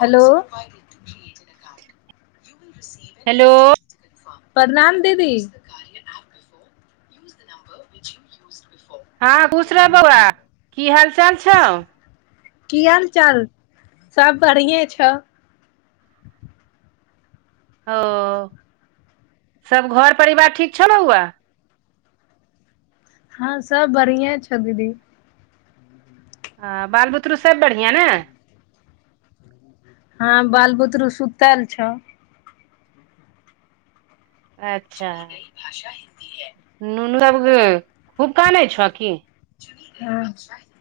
Hello [inaudible] hello प्रणाम दीदी [unintelligible] हँ खुश रह बोआ की हाल चाल छौ की हाल चाल सब बढ़िए छौ ओ सब घर परिवार ठीक छौ बाआ हँ सब बढ़िए छै दीदी हँ बाल बुतरु सब बढ़िआँ नै हँ बाल बुतरु सुंतल छौ अच्छा ई भाषा हिन्दी है नुनू अब खूब कानै छौ की [unintelligible] [unintelligible]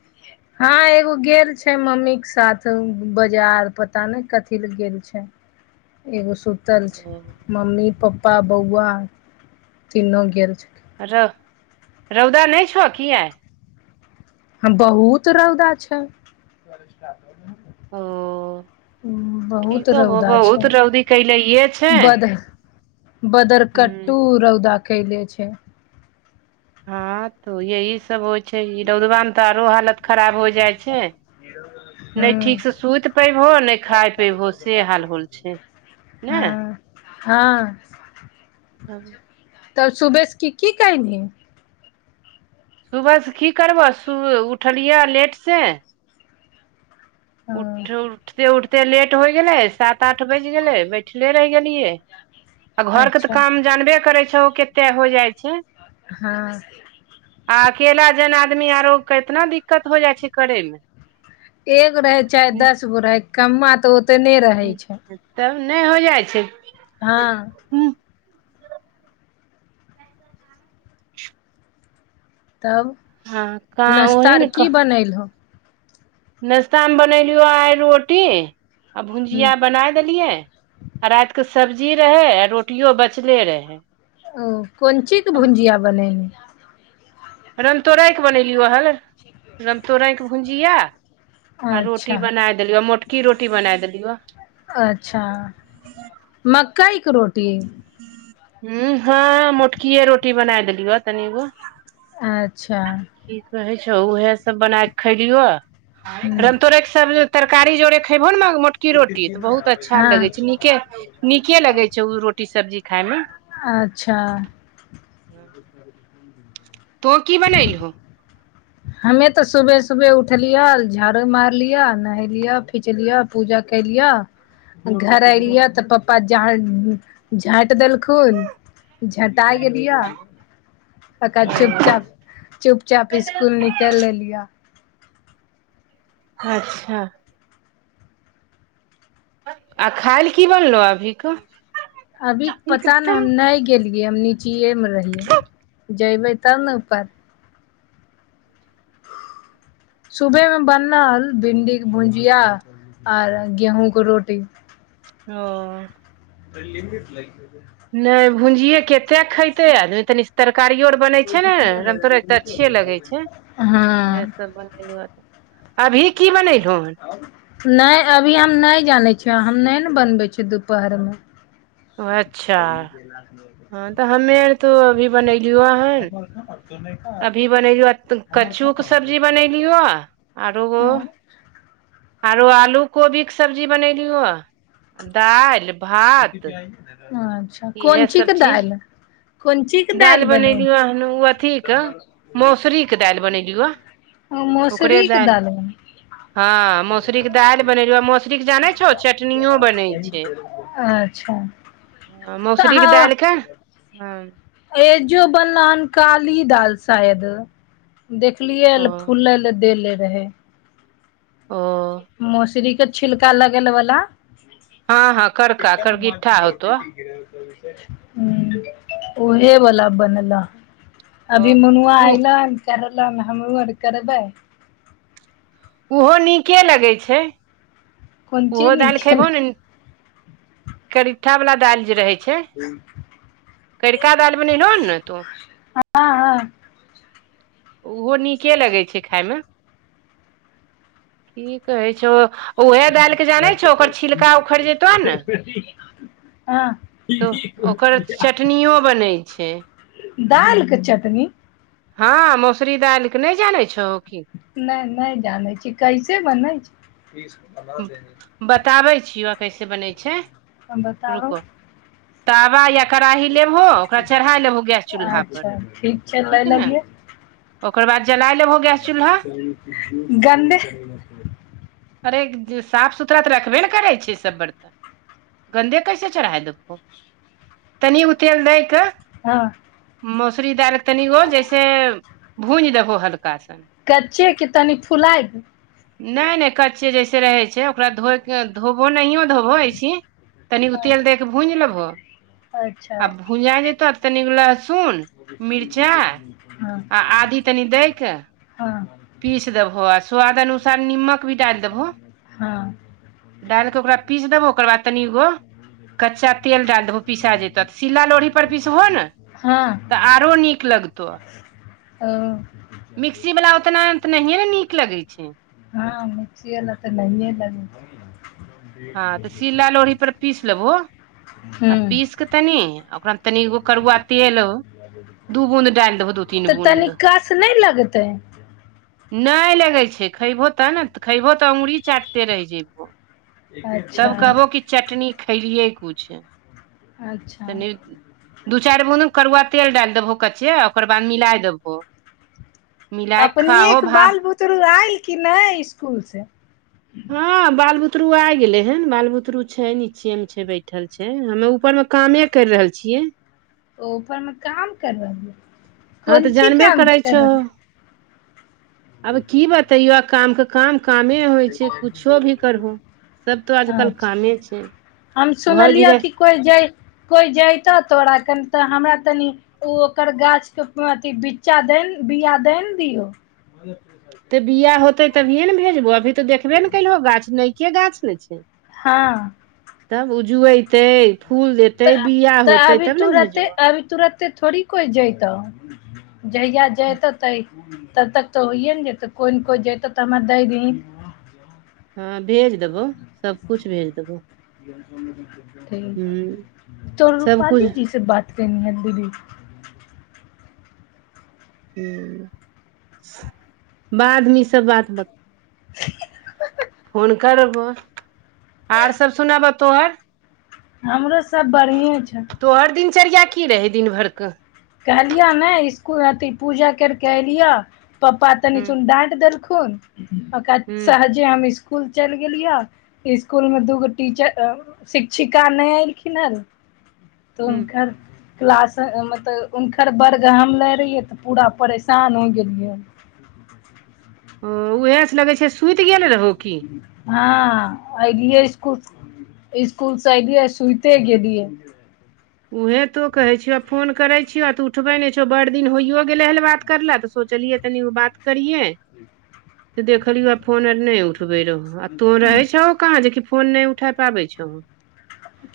हँ एगो गेल छैय मम्मी के साथ बाजार पता नै कथी लए गेल छैय एगो सुत तल ओ छै मम्मी पप्पा बौआ तीनो गेल छैय रौ रौदा नहि छौ कि आय हाँ बहुत रौदा छै ओ की बहुत कहबो रौदा छै बहुत रौदी कैलैये छै बद बदरकट्टू हूं रौदा कैले छै हँ तो यही सब होय [unintelligible] जाइ छै [unintelligible] नहि सुंति पयबहो नहि खाई पैबहो से हाल होल छै नाए हँ हँ [unintelligible] [unintelligible] कल सुबेश की की कयनिही सुबसँ की करबऽ सु उठलियऽ लेटसँ हँ उठ उठते उठत एते लेट होइ गेलै सात आठ बैज गेलै बैठले रहि गेलियै आ घर के तऽ अच्छा काम जानबे करै छ ओ केते हो जाइ छै हँ आ अकेला जन आदमी आरो केतना दिक्कत हो जाइ छैय करे मे एगो रहे चाहे दस गो रहे कमा तऽ ओतने रहै छै ह तब नहि हो जाइ छै हँ हुं तब हँ क नाश्ता ओही आर की बनैलहो नाश्ता मे बनेलियो आइ रोटी आ हूँ भुजिया बनाय देलियै आ रैत क सब्जी रहै आ रोटियो बचले रहै ओ कोन ची के भुजिया बनेनी रामतोराइके बनेलियौ अल रामतोराइके भुजिया आ रोटी अच्छा बनाए देलियौ मोटकी रोटी बनाए देलियौ अच्छा मकई के रोटी ह हँ मोटकीए रोटी बनाय देलियौ तनिगो अच्छा की कहै छौ उएहे सब बना के खैलियो हूँ रामतोरइ के सब तरकारी जोरे खयबहो न म मोट की रोटी तऽ बहुत अच्छा लगे हँ छै नीके नीके लगै छै रोटी सब्जी खाय मे अच्छा तो की बनैलहो हमे तऽ सुबह सुबह उठलियौ झाड़ू मारलियअ नहेलियह फिचलियअ पूजा कैलियै घर ऐलियै तऽ पप्पा झै झाँटि देलखुन झटा गेलियै ओकरा चुपचाप चुप चाप ईस्कुल निकैल लेलियए अच्छा आ खायल की बनलो अभीे अभी पता नहि हम नहि गेलियै हम नीचीये मे रहिै जबे तनप [unintelligible] [unintelligible] [inaudible] सुबहमे बनल भिण्डीके भुजिया आ गेहूँके रोटी ओ लिमीट लागि गेलै नहि भुंजिये कते खैतै आदमी तनी तरकारियो बन छै ने रमतोरै त अच्छिये लगे छै हँ उएहे सब बनेलियै अभी की बनेलहु हन नहि अभी हम नहि जानै छियै हम नहि ने बनबै छियै दुपहरमे अच्छा [inaudible] हँ तऽ हमे आर तो अभी बनेलियो हन अभी बनेलियो कचू के सब्जी बनेलियो आओरो आरो आलू कोबी के सब्जी बनेलीयो ह दाल अच्छा इएह कोन चीज सब के दालि है कोन ची दालि बने बनेलियौ हन ओ अथीके मौसरीके दालि बनेलियौ ओ ओकरे मोसरीके दालि दाल हँ मौसुरी के दालि बनेलिय मौसुरी के जाने छौ चटनियो बनै छै अच्छा हँ तऽ मसुरीके अहाँ दलिके हँ एजो बनल हन काली दाल शायद देखलियै ओ फुलल लद्देले रहे ओ मौसरीके छिलका लगेल बाला हँ हँ कड़का कड़गि्टठा होतो [inaudible] हू ओहे बला बनलऽ अभी ह मुनुआ उ अऐलनि करलन हमरू आर करबै ओहो नीके लगै छै कोन ओहो चीनी दालि खयबहो केलहु ने करीठा बला दालि जे रहै छै करिका दालि बनेलहो ने तो हँ हँ ओहो नीके लगै छै खायमे की कहै छै ओ जेतो ने हँ तो ओकर चटनियों बनै छै दाल के चटनी हँ मसुरी दालिके नहि जानै छहो की नहि नहि जानै छी कैसे बनै छै बताबै छियो कैसे बनै छै हम बताउ रुको तावा या कड़ाही लेबहो ओकरा चढ़ा लेबहो गैस चूल्हा पर अच्छा छै लै ठीक ने ओकर बाद जलायल गान्नेह अरे साफ सुथरा तऽ रखबे ने करै छै सब बर्तन गन्दे कैसे चढ़ाइ देबहो तनी उ तेल दैके हँ मौसरी दालि तनिगो जैसे भूंज देबहो हल्का सन कच्चे के तनि फुलाय दे नहि नहि कच्चे जैसे रहै छै ओकरा धोइ कऽ धोबहो नहिओ धोबहो अइसे अच्छा भूंजा जैतो तनिगो लहसुन मिरचाई हँ आ आदी तनि दै के हँ पीस देबहो आ स्वाद अनुसार निमक भी डालि देबहो हँ डालि कऽ ओकरा पीस देबहो ओकर बाद तनिगो कच्चा तेल डालि देबहो पिसा जेतऽ तऽ सिला लोढ़ी पर पिसबहो ने हँ तऽ आरो नीक लगतो ओ मिक्सी वला ओतना तऽ नहिए ने नीक लगै छै हँ मिर्ची एल तऽ नय लगै हँ तऽ छै सिला लोढ़ी पर पीस लेबहो हूँ पीस के तनि ओकरा मे तनिगो करुआ तेल दू बूद डाल दहो दू तीन तऽ तनी बूद कस नहि लगतै नहि लगे छै खेबहो ते ने खेबहो तऽ अंगुरी चाटते रहि जेयबो अच्छा तब कहबो कि चटनी खैलियै कुछ अच्छा तनी दू चारि बुन्द करुआ तेल डालि देबहो कचे ओकर बाद मिला देबहो मिलाय के खाओ भाह तोरु आयल कि नहि स्कुल से हँ बाल बुतरु आ गेले हेन बाल बुतरु छै नीचे मे छै बैठल छै हमे ऊपर मे कामे केर रहल छियै ओ उपर काम करब हँ कोन तऽ ची काम कर अब की बतइयौ आ काम काम कामे होइ छै कुछो भी करभो सब तो आजकल अच्छा कामे छै हम घर सुनलियह कि गृहस्थ कोइ जइ कोइ जयैतह तोरा कन तऽ हमरा तनि ओ ओकर गाछके अथी बिच्चा द बीआ द ने दियौ ब [unintelligible] तऽ बिया होते तभिए ने भेजबो अभी तऽ देखबे ने केलहो गाछ नैके गाछ ने छै हँ तब उजते फूल देते [unintelligible] तऽ अभी तुरते अभी तुरत ते थोड़ी कोइ जैत जहिया जतऽ तब तक तऽ होइए ने जतौ कोइ ने कोइ जतौ तऽ हमर दै दही हँ भेज देबौ सबकुछ भेज देबौ हुँ तोर सबकुछ रूपालपाली जी से बात करनी ह दीदी बादमे इसब बात [inaudible] फोन करबो आर सब सुनबऽ तो हमरो सब बढ़िए छै तोहर दिनचर्या की रहै दिन भर क कहलियो ने इसकुल अथी पूजा करिके अलियअ पप्पा हूँ तनिसन ांट देलखुन ओक हूँ सहजे हम स्सकुल चलि गेलियय [unintelligible] स्कुल मे दूगो टीचर शिक्षिका नहि एलखिन यो तऽ हूँ हुनकर क्लास मतलब हुनकर वर्ग हम लै रहियै तऽ पूरा परेशान हो गेलियै। ओ उएहा सँ लगै छै सुत गेल रहौ की हँ ऐलियै इसकुल इसकुल से ऐलियऐ सुते गेलियै उएहे तो कहै छियह फोन करै छियह तू उठबै नहि छै बड़ दिन होइयो गेलै हल बात कर ले तऽ सोचलियै तनीगो बात करिये ज त देखलिय आ फोन आर नहि उठबे उठबे रहौ आ तों रहे छौ कहाँ जेकी फोन नहि उठा पाबै छै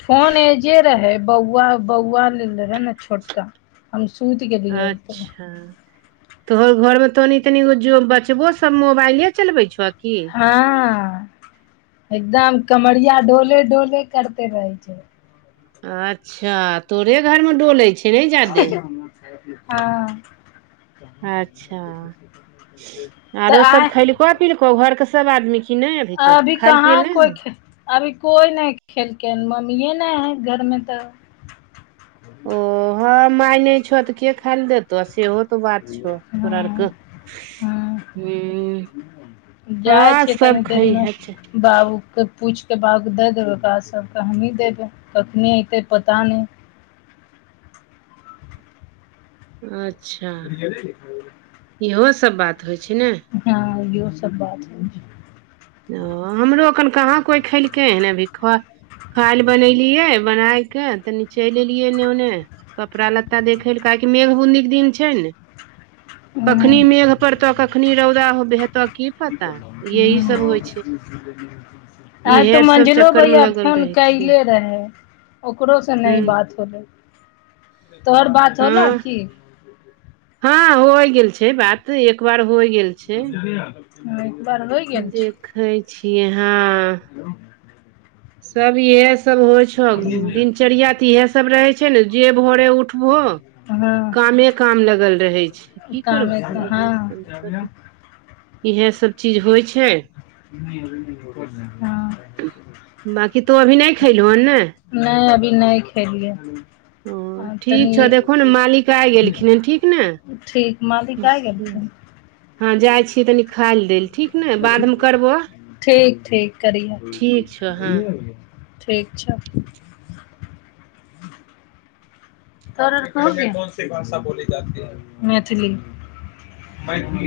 फोन एजे रहै बौआ बौआ लेल रहै छोटका हम सुति गेलियै तऽ अच्छा तोहर घरमे तनी तनिगो जो बचबो सब मोबाइले चलबै छै की हँ एकदम कमरिया डोले डोले करते रहे छै त अच्छा तोरे घर मे डोले छ हँ अच्छा तऽ आय पी [unintelligible] लको घर के सब आदमी की नहि अभी तक खाय लए पियए कहाँ ले नहि कोइ ह खे अभी कोइ नहि खेलकै हन मम्मिये नहि है घरमे तऽ ओ हँ माय नहि छै तऽ के खायइ ल देते तऽ सेहो तो बात छै तोरा हँ आरके हँ ह जाइ हँ छिय सब तनी देरमे। खैहे छै बाबूके पूछिके बाबू दै देबै ओकरा सबके हमी देबै कखने ऐते पता नहि अच्छा इहो सभ बात होइ छै ने हँ इहो सभ बात है ओ हमरोखन कहाँ कोइ खेलकै हन अभी ख काईल ले बनेलियै बनायके तनी चलि एलियै एने ओन्ने कपड़ा लत्ता देखै लए काहेकि मेघ बूदी के दिन छै ने कखनी मेघ पड़तऽ कखनी रौदा हेतऽ की पता यही सभ होइ छै आइ इहे तो आर सब मझलो चक्कर मे भैया लगल फोन रहे छियै कले रहे ओकरो से नहि हूँ बात होले तोर बात होलो हँ की हँ हो गेल छै बात एक बार हो गेल छै ह एक बार होइ गेल छै कहै छियै हँ सब इह सब होइ छौ दिनचर्या तऽ इएहे सब रहै छै ने जे भोरे उठबो हँ कामे काम लगल रहै छै की कामे तऽ करबो इहे हँ हँ सब इएह सब चीज होइ छै ह बाँकी तो अभी नहि खैलहो हन ने नहि अभी नहि खेलियै ओ आ ठीक तनी छौ देखहो ने मालिक आइ गेलखिन हन ठीक ने ठीक मालिक आइ गेलथिन हँ जाय छी तनी खाय ल देल ठीक ने बादमे करबो ठीक ठीक करिय ठीक छौ हँ ठीक छै [unintelligible] भाषा बोली जाती है मैथिली मैथिली